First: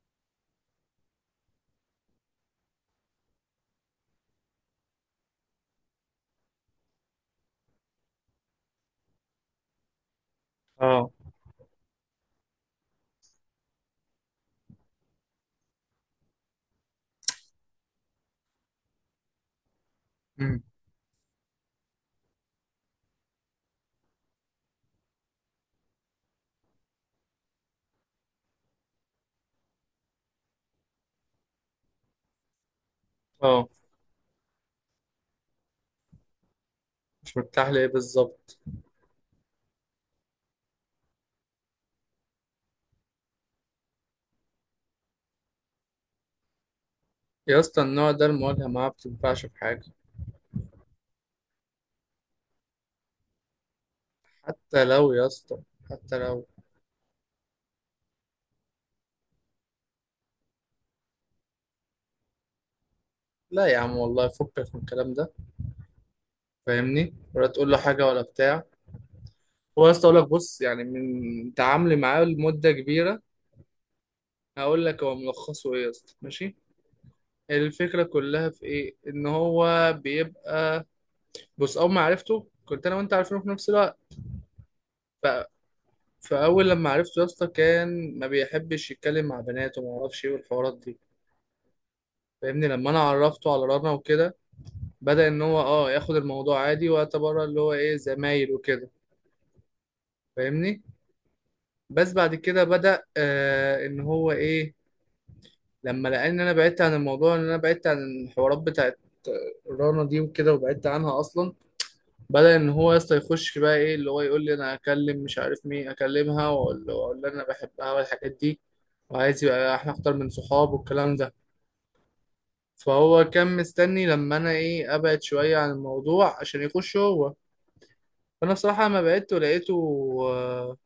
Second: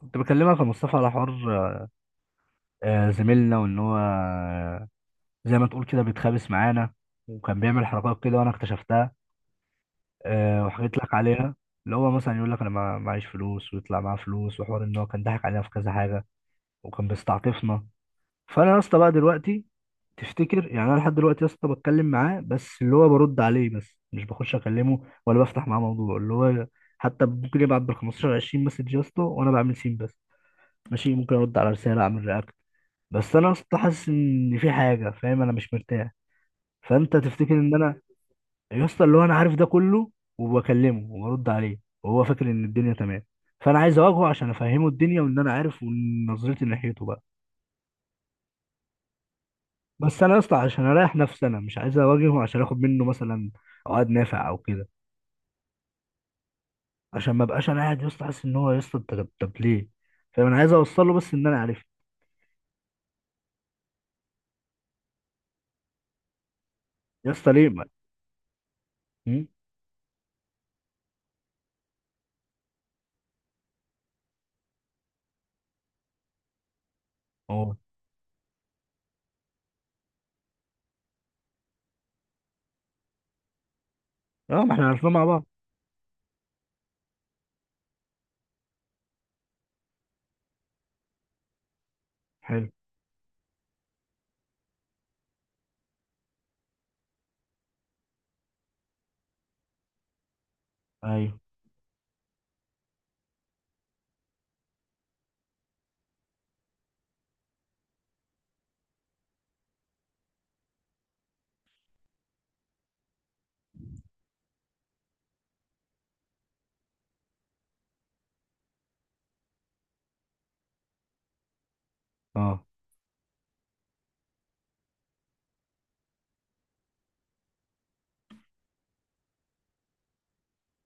كنت بكلمك يا مصطفى على حوار، زميلنا، وان هو زي ما تقول كده بيتخابس معانا، وكان بيعمل حركات كده وانا اكتشفتها، وحكيت اه. لك عليها. اللي هو مثلا يقول لك انا معيش فلوس ويطلع معاه فلوس، وحوار ان هو كان ضحك علينا في كذا حاجه وكان بيستعطفنا. فانا يا اسطى بقى دلوقتي، امم. تفتكر يعني انا لحد دلوقتي يا اسطى بتكلم معاه بس اللي هو برد عليه بس، مش بخش اكلمه ولا بفتح معاه موضوع. اللي هو حتى ممكن يبعت بال 15 20 مسج يا اسطى وانا بعمل سين بس، ماشي ممكن ارد على رساله اعمل رياكت، بس انا اصلا اه، حاسس ان في حاجه، فاهم، انا مش مرتاح. فانت مش تفتكر مرتاح ان ليه انا، بالظبط؟ يا اسطى اللي هو انا عارف ده كله، وبكلمه وبرد عليه وهو فاكر ان الدنيا تمام، فانا عايز اواجهه عشان افهمه الدنيا وان انا عارف ونظرتي ناحيته بقى. يا اسطى النوع ده المواجهة معاه بتنفعش في حاجة. بس انا اصلا عشان اريح نفسي انا مش عايز اواجهه عشان اخد منه مثلا عقد نافع او حتى كده، لو يا اسطى، حتى لو. عشان ما ابقاش انا قاعد يا اسطى حاسس ان هو، يا اسطى انت طب ليه؟ فاهم، انا عايز اوصل له بس ان انا عارف. لا يا عم والله فكك من الكلام ده، فاهمني؟ يا ولا اسطى ليه تقول له حاجة ولا بتاع. هم؟ هو يا اسطى اقول لك، بص يعني من تعاملي معاه لمدة كبيرة هقول لك هو ملخصه ايه يا اسطى، ماشي. اه. الفكرة كلها في ايه، ان هو بيبقى، بص اول ما عرفته كنت انا وانت عارفينه في نفس الوقت. اه، ما احنا عارفين مع ف... بعض. فاول لما عرفته يا اسطى كان ما بيحبش يتكلم مع بنات وما اعرفش ايه والحوارات دي. حلو. فاهمني، لما انا عرفته على رنا وكده بدأ ان هو ياخد الموضوع عادي واعتبرها اللي هو ايه، زمايل وكده. فاهمني. ايوه. بس بعد كده بدأ ان هو ايه، لما لقى ان انا بعدت عن الموضوع، ان انا بعدت عن الحوارات بتاعت رنا دي وكده وبعدت عنها اصلا، بدأ ان هو يسطا يخش بقى ايه، اللي هو يقول لي انا اكلم مش عارف مين، اكلمها واقول له واقول له انا بحبها والحاجات دي، وعايز يبقى احنا اكتر من صحاب والكلام ده. اه. فهو كان مستني لما انا ايه، ابعد شوية عن الموضوع عشان يخش هو. فانا بصراحه ما بعته لقيته، آه،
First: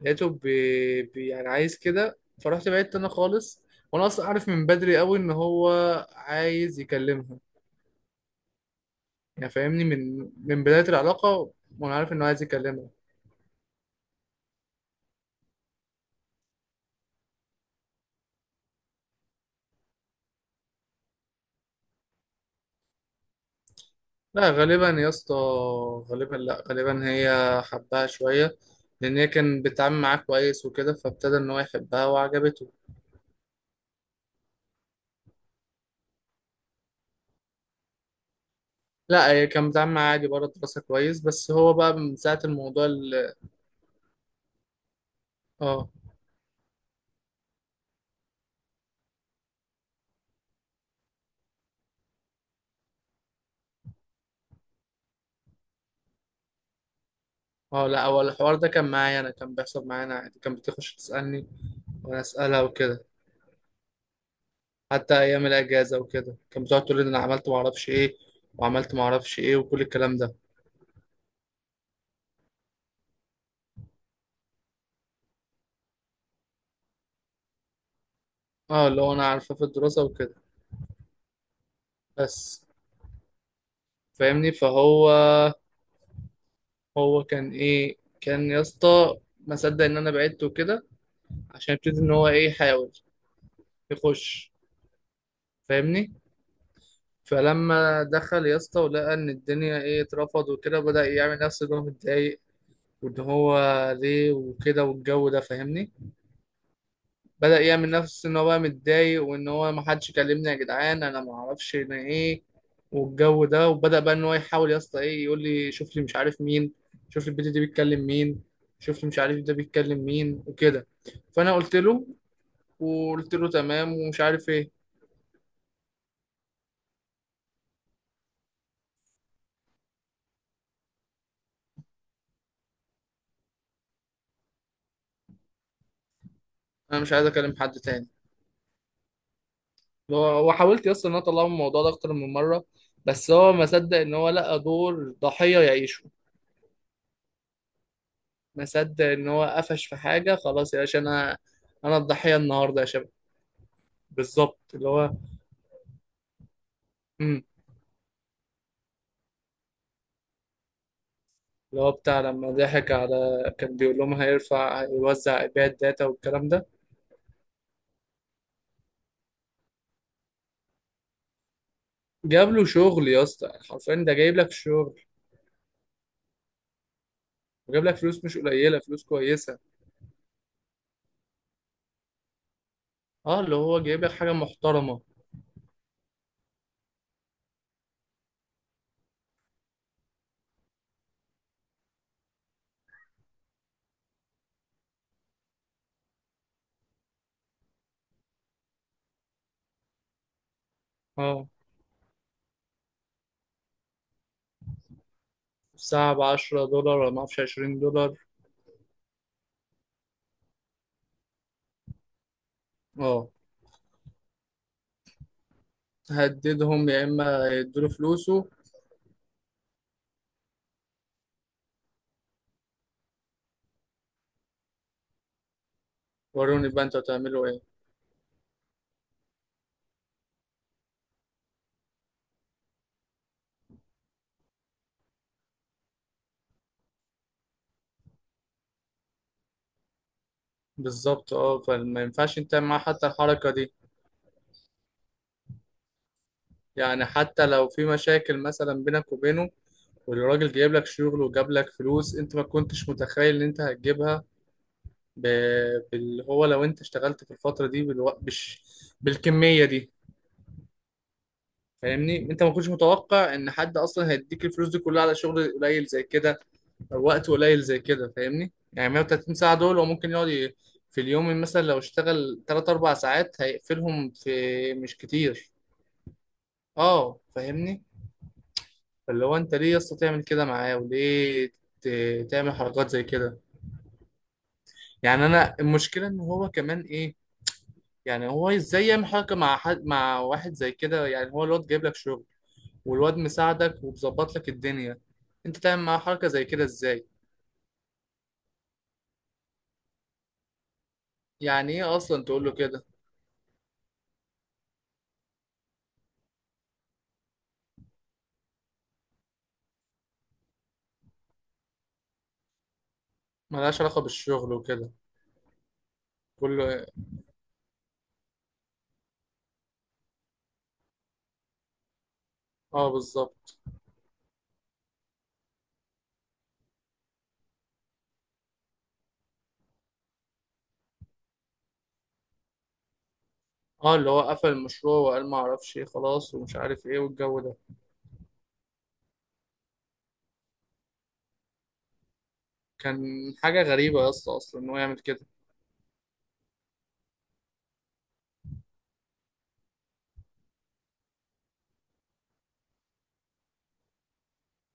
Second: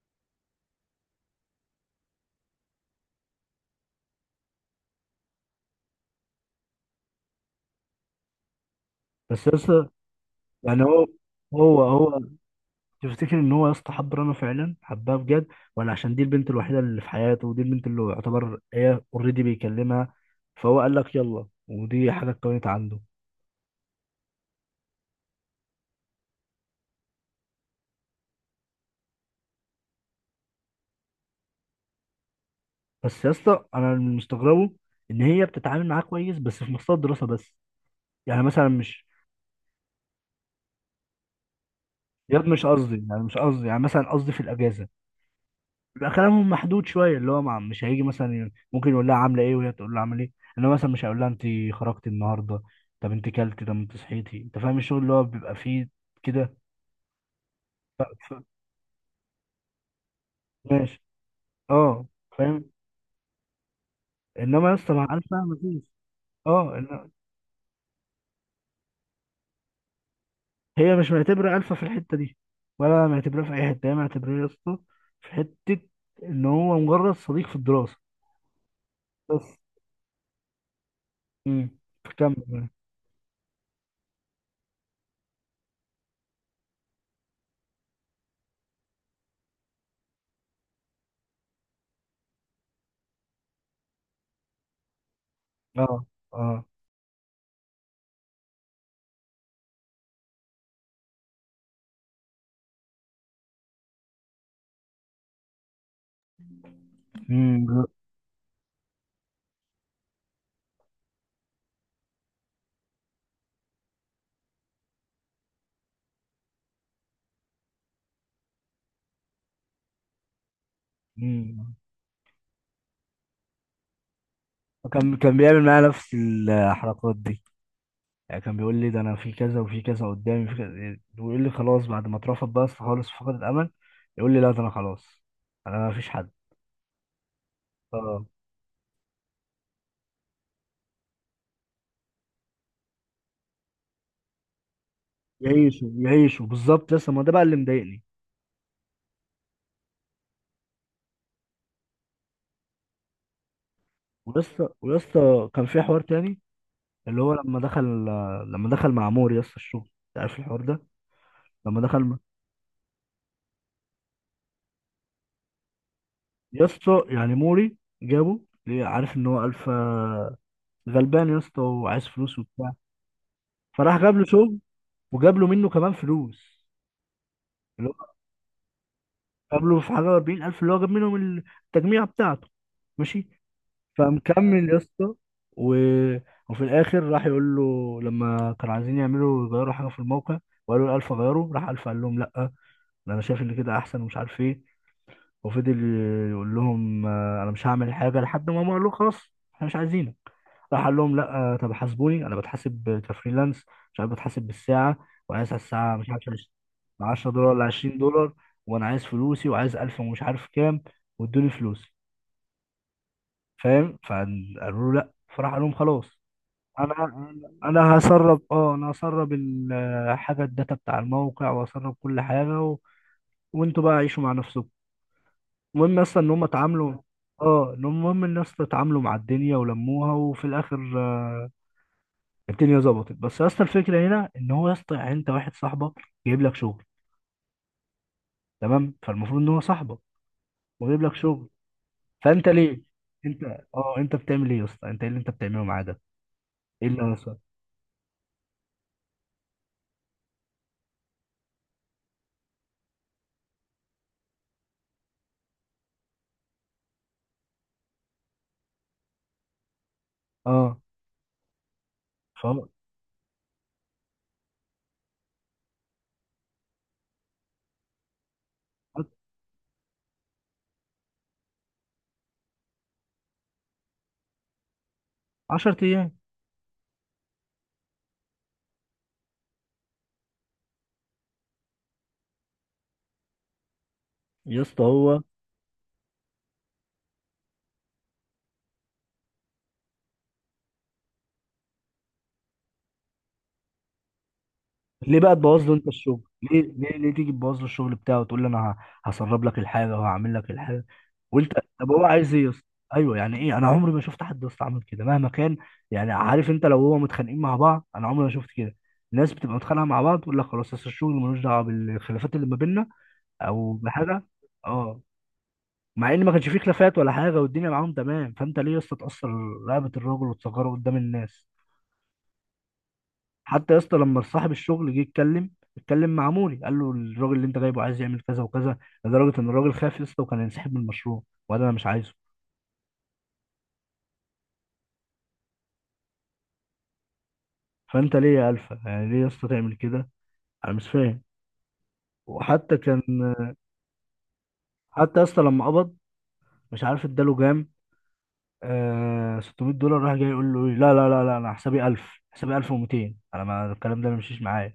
لقيته بي يعني عايز كده، فرحت بعدت انا خالص. وانا اصلا عارف من بدري قوي ان هو عايز يكلمها، بس يعني يا فاهمني اسطى، من يعني بدايه هو، العلاقه، هو وانا عارف هو انه عايز يكلمها. تفتكر ان هو يا اسطى حب رنا فعلا حبها بجد؟ ولا عشان دي البنت الوحيده اللي في حياته، ودي البنت اللي هو يعتبر هي اوريدي بيكلمها، فهو قال لك يلا ودي حاجه اتكونت عنده؟ لا غالبا يا اسطى، غالبا لا غالبا هي حبها شويه لان هي كان بتتعامل معاه كويس وكده فابتدى ان هو يحبها وعجبته. بس يا اسطى انا اللي مستغربه، ان هي بتتعامل معاه كويس بس في مستوى الدراسه بس، يعني مثلا مش، لا هي كان بتتعامل معاه عادي بره الدراسه كويس، بس هو بقى من ساعه ياد مش الموضوع قصدي يعني، مثلا قصدي في الاجازه اه. بيبقى كلامهم محدود شويه، اللي هو مش هيجي مثلا، ممكن يقول لها عامله ايه وهي تقول له عامل ايه، انما مثلا مش هيقول لها انت خرجتي النهارده، طب انت كلتي، طب انت صحيتي، انت فاهم الشغل اللي هو بيبقى فيه كده. اه لا هو ف- الحوار ده كان معايا انا، كان بيحصل معانا عادي، كانت بتخش ماشي. تسألني اه، وانا اسألها فاهم. وكده. انما يا اسطى مع حتى الفا ايام مفيش. الاجازة وكده كانت اه، بتقعد تقول لي إن انا عملت ما اعرفش ايه وعملت ما اعرفش ايه وكل الكلام ده. هي مش معتبره الفا في الحته دي، ولا معتبراه في اي حته. هي معتبراه يا اسطى في حته، ان هو مجرد صديق في الدراسه اه اللي هو انا عارفة بس. في الدراسة وكده امم. بس. كمل. فاهمني، فهو كان ايه، كان يا اسطى ما صدق ان انا بعدت وكده عشان يبتدي ان هو ايه، يحاول يخش. اه. فاهمني. اه. فلما دخل يا اسطى ولقى ان الدنيا ايه، اترفض وكده، بدأ يعمل نفسه ان هو متضايق وان هو ليه وكده والجو ده. فاهمني. بدأ يعمل نفس ان هو بقى متضايق وان هو ما حدش كلمني يا جدعان، انا ما اعرفش انا ايه، والجو ده. وبدأ بقى ان هو يحاول يا اسطى ايه، يقول لي شوف لي مش عارف مين، شوف لي البت دي بيتكلم مين، شوف لي مش عارف ده بيتكلم مين وكده. فانا امم قلت له وقلت له تمام ومش عارف ايه، كان بيعمل معايا نفس الحركات دي، يعني كان بيقول لي ده انا في كذا وفي كذا قدامي في كذا، ويقول لي خلاص بعد ما اترفض بس خالص في فقد الامل. يقول لي لا، ده انا خلاص، انا ما فيش حد. انا مش عايز اكلم حد تاني. اه. اللي هو وحاولت يا اسطى ان انا اطلعه من الموضوع ده اكتر من مره، بس هو ما صدق ان هو لقى دور ضحيه يعيشوا يعيشه. يعيشوا بالظبط، لسه ما ده بقى اللي مضايقني. ما صدق ان هو قفش في حاجه، خلاص يا باشا انا، انا الضحيه النهارده يا شباب. بالظبط ولسه اللي هو. ولسه كان في حوار تاني، اللي هو امم. لما دخل، مع موري يسطا الشغل. أنت عارف الحوار ده، لما اللي هو دخل بتاع لما ضحك على، كان بيقول لهم هيرفع هيوزع يبيع الداتا والكلام ده. يسطا، يعني موري جابه ليه؟ عارف ان هو الفا غلبان يسطا، وعايز فلوس جاب له وبتاع، شغل يا اسطى حرفيا، فراح ده جاب له جايب لك شغل، شغل وجاب له منه كمان فلوس، وجايب اللي لك هو فلوس مش قليله، فلوس كويسه. جاب له في حاجه 40000 اللي هو جاب منهم التجميعه بتاعته، ماشي. اه اللي هو جايب لك حاجه فمكمل يا محترمه. اسطى و... وفي الاخر راح يقول له، لما كانوا عايزين يعملوا يغيروا حاجه في الموقع، وقالوا الالف غيروا، راح الف قال لهم لا، ده انا شايف ان كده احسن ومش عارف ايه، وفضل يقول لهم، انا مش هعمل حاجه لحد ما هم قالوا له خلاص احنا مش عايزين، راح قال لهم لا اه طب حاسبوني، انا بتحاسب كفريلانس مش عارف، بتحاسب بالساعه، وعايز على الساعه مش الساعه ب عارف 10 دولار ولا ما 10 اعرفش دولار ولا 20 20 دولار دولار وانا عايز فلوسي وعايز 1000 ومش عارف كام، وادوني فلوسي. اه، فاهم. فقالوا له لا، فراح قال لهم خلاص، هددهم انا يا اما يدوا انا هسرب فلوسه. اه انا هسرب الحاجه، الداتا بتاع الموقع، وهسرب كل حاجه وانتوا بقى عيشوا مع نفسكم. المهم اصلا ان هم وروني بقى اتعاملوا، انتوا هتعملوا ايه. المهم الناس اتعاملوا مع الدنيا ولموها، وفي الاخر الدنيا ظبطت. بس يا اسطى الفكره هنا ان هو، يا اسطى يعني انت واحد صاحبك جايب لك شغل، تمام، فالمفروض ان هو صاحبك وجايب لك بالظبط شغل، اه، فما ينفعش فانت انت معاه ليه، حتى انت، الحركه دي. اه انت بتعمل ايه يا اسطى؟ انت ايه اللي انت بتعمله معاه ده؟ ايه يعني اللي حصل؟ حتى لو في مشاكل مثلا بينك وبينه، والراجل جايب لك شغل وجاب لك فلوس انت ما كنتش متخيل ان انت هتجيبها. ب... هو لو انت اشتغلت في الفترة دي بالكمية دي. اه. فاهمني، انت ف ما كنتش متوقع ان حد اصلا هيديك الفلوس دي كلها على شغل قليل زي كده او وقت قليل زي كده. فاهمني، يعني 130 ساعة دول هو ممكن يقعد في اليوم مثلا لو اشتغل 3 4 ساعات هيقفلهم في، مش كتير. 10 ايام اه فاهمني. فاللي هو انت ليه يا اسطى تعمل كده معاه وليه تعمل حركات زي كده؟ يا اسطى. هو يعني انا المشكله ان هو كمان ايه، يعني هو ازاي يعمل حركه مع حد، مع واحد زي كده؟ يعني هو الواد جايب لك شغل والواد مساعدك ومظبط لك الدنيا، ليه بقى انت تبوظ له تعمل انت معاه الشغل؟ حركه زي ليه كده ليه ازاي؟ ليه تيجي تبوظ له الشغل بتاعه، وتقول له انا هسرب لك الحاجه وهعمل لك الحاجه؟ وانت. يعني طب ايه هو اصلا عايز ايه تقول يا له اسطى؟ كده، ايوه، يعني ايه. انا عمري ما شفت حد يا اسطى عمل كده مهما كان. يعني عارف انت لو هو متخانقين مع بعض، انا عمري ما شفت كده. الناس بتبقى متخانقه مع بعض تقول لك خلاص، اصل الشغل ملوش دعوه بالخلافات اللي ما بيننا او ملهاش علاقه بحاجه. بالشغل وكده. اه، مع ان ما كانش تقول فيه له إيه؟ خلافات ولا حاجه والدنيا معاهم تمام، فانت ليه يا اسطى تاثر رقبه الراجل وتصغره قدام الناس؟ اه بالظبط. حتى يا اسطى لما صاحب الشغل جه يتكلم، اتكلم مع موري قال له الراجل اللي انت جايبه عايز يعمل كذا وكذا، لدرجه ان الراجل خاف يا اسطى وكان هينسحب من المشروع، وقال انا مش عايزه. اه اللي هو قفل المشروع وقال ما اعرفش ايه خلاص ومش عارف ايه والجو ده. فانت ليه يا الفا، يعني ليه يا اسطى تعمل كده؟ انا مش فاهم. وحتى كان كان حاجه غريبه يا اسطى اصلا ان هو يعمل حتى كده. يا اسطى لما قبض، مش عارف اداله كام، 600 دولار، راح جاي يقول له ايه، لا لا لا لا، انا حسابي 1000، حسابي 1200، انا ما الكلام ده ما يمشيش معايا.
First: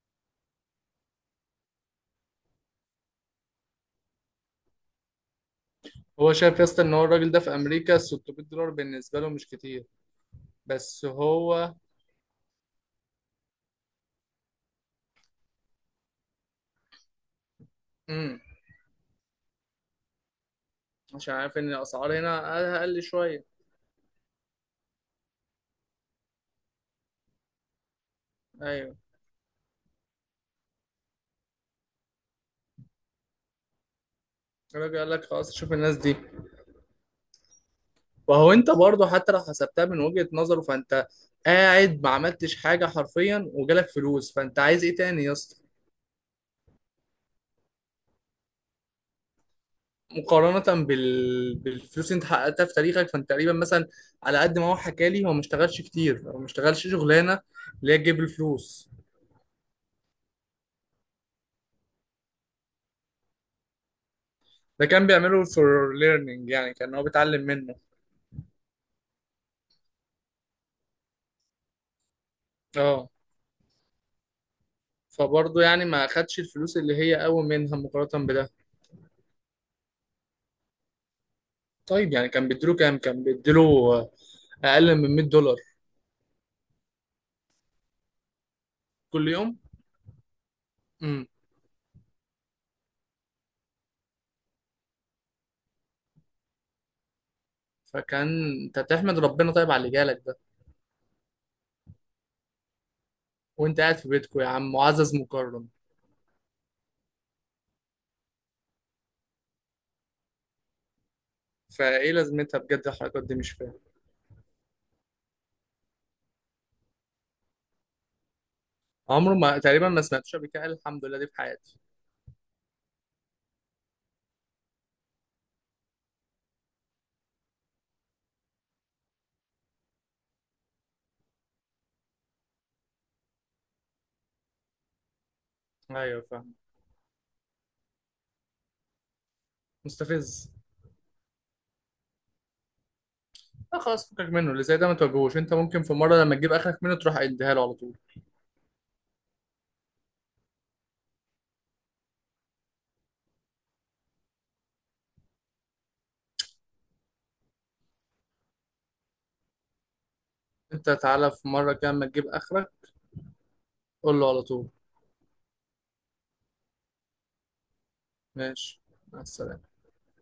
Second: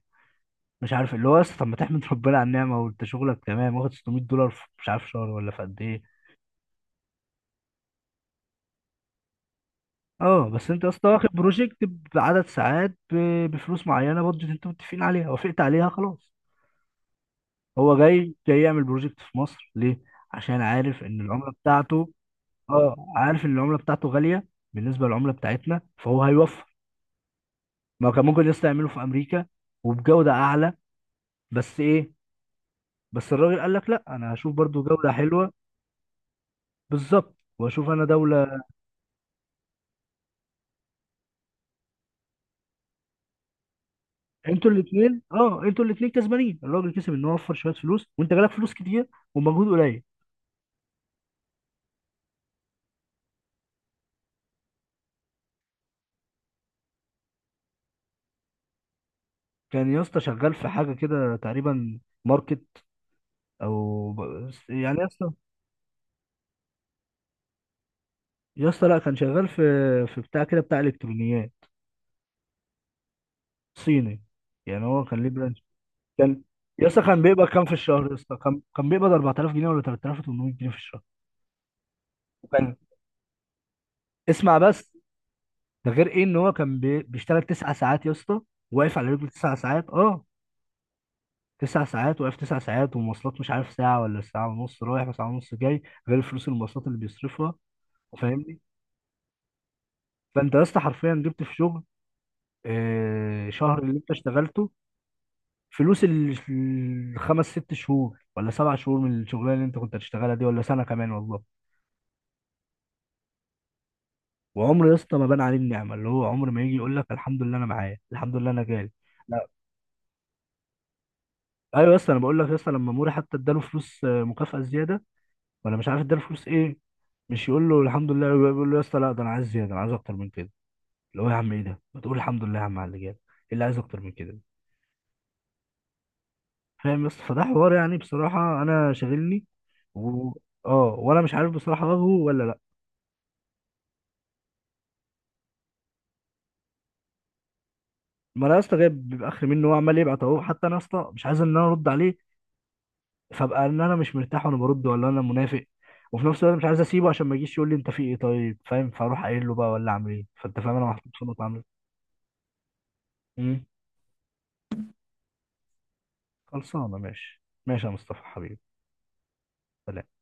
مش عارف، اللي هو يا اسطى، طب ما تحمد ربنا على النعمه وانت شغلك تمام واخد 600 دولار في مش عارف شهر ولا في قد ايه؟ هو شايف يا اسطى ان هو الراجل ده في امريكا 600 دولار بالنسبه له مش كتير. اه، بس انت يا بس اسطى واخد هو، بروجكت بعدد ساعات، بفلوس معينه، بادجت انتوا متفقين عليها وافقت عليها، خلاص. هو جاي امم، جاي يعمل بروجكت في مصر ليه؟ عشان عارف ان عشان العمله عارف ان بتاعته. الاسعار هنا اقل، اه، أقل عارف شويه. ان العمله بتاعته غاليه بالنسبه للعمله بتاعتنا، فهو هيوفر. ما هو كان ممكن لسه يعمله في ايوه. امريكا وبجوده اعلى. بس ايه، بس الراجل قال لك لا، انا هشوف برضو الراجل قال جوده لك حلوه. خلاص شوف الناس دي. بالظبط، واشوف انا وهو دوله. انت برضه حتى لو حسبتها من وجهه نظره فانت قاعد ما عملتش حاجه حرفيا وجالك فلوس، فانت انتوا عايز ايه الاثنين، تاني يا اسطى؟ اه، انتوا الاثنين كسبانين، الراجل كسب ان هو وفر شويه فلوس، وانت جالك فلوس كتير ومجهود قليل. مقارنه بالفلوس اللي انت حققتها في تاريخك، فانت تقريبا مثلا على قد ما هو حكى لي هو ما اشتغلش كتير، هو ما اشتغلش شغلانه اللي هي تجيب الفلوس. كان يا اسطى شغال في حاجه كده تقريبا ماركت، او ده يعني يا كان اسطى، بيعمله فور ليرنينج، يعني كان هو بيتعلم منه. يا اسطى لا، كان شغال في بتاع كده، بتاع الكترونيات اه صيني، يعني هو كان ليه فبرضه برانش. يعني ما اخدش كان الفلوس يا اللي اسطى، هي كان قوي بيقبض كام في منها الشهر يا مقارنة اسطى؟ بده. كان بيقبض 4000 جنيه ولا 3800 جنيه في الشهر. طيب يعني كان وكان، بيديله كام، كان بيديله، آه، اسمع اقل بس. من 100 دولار ده غير ايه ان هو كان بيشتغل 9 ساعات يا اسطى، واقف على كل رجله تسع يوم. ساعات اه. امم. 9 ساعات واقف، 9 ساعات، ومواصلات مش عارف ساعه ولا ساعه ونص رايح وساعه ونص جاي، غير فلوس المواصلات اللي بيصرفها، فكان فاهمني. انت تحمد ربنا طيب على اللي جالك ده، فانت يا اسطى حرفيا جبت في شغل وانت شهر اللي قاعد في انت بيتكو يا اشتغلته، عم معزز مكرم. فلوس الخمس ست شهور ولا 7 شهور من الشغلانه اللي انت كنت هتشتغلها دي، ولا سنه كمان والله. فايه لازمتها بجد الحركات دي، مش فاهم. وعمر يا اسطى ما بان عليه النعمه، اللي هو عمر ما يجي يقول لك الحمد لله انا معايا، الحمد لله انا جالي. عمره لا. ما تقريبا، ما سمعتش قبل كده قال الحمد لله دي في حياتي. ايوه يا اسطى، انا بقول لك يا اسطى لما موري حتى اداله فلوس مكافاه زياده، ولا مش عارف اداله فلوس ايه، مش يقول له الحمد لله، يقول له يا اسطى لا، ده انا عايز زياده، انا عايز اكتر من كده. اللي هو يا عم ايه ده؟ ما تقول الحمد لله يا عم على اللي جالي، إيه اللي عايز اكتر من كده. ايوه فاهم. فاهم يا اسطى؟ فده حوار يعني بصراحة أنا شاغلني و... مستفز. اه. وأنا مش عارف بصراحة ألغه ولا لأ. لا خلاص فكك منه، اللي زي ده ما تواجهوش. انت ممكن في مره لما تجيب اخرك منه تروح اديها له على طول. ما أنا يا اسطى جايب، بيبقى آخر منه، هو عمال يبعت أهو. حتى أنا يا اسطى مش عايز إن أنا أرد عليه، فأبقى إن أنا مش مرتاح وأنا برد، ولا أنا منافق. وفي نفس الوقت مش عايز أسيبه عشان ما يجيش يقول لي أنت في إيه، طيب فاهم؟ فأروح قايل له بقى، ولا أعمل إيه؟ فأنت فاهم، أنا انت محطوط في تعالى نقطة في عاملة مرة كده اما تجيب اخرك إيه. قول له على طول. خلصانة، ماشي ماشي يا مصطفى حبيبي. ماشي. مع السلامة. سلام.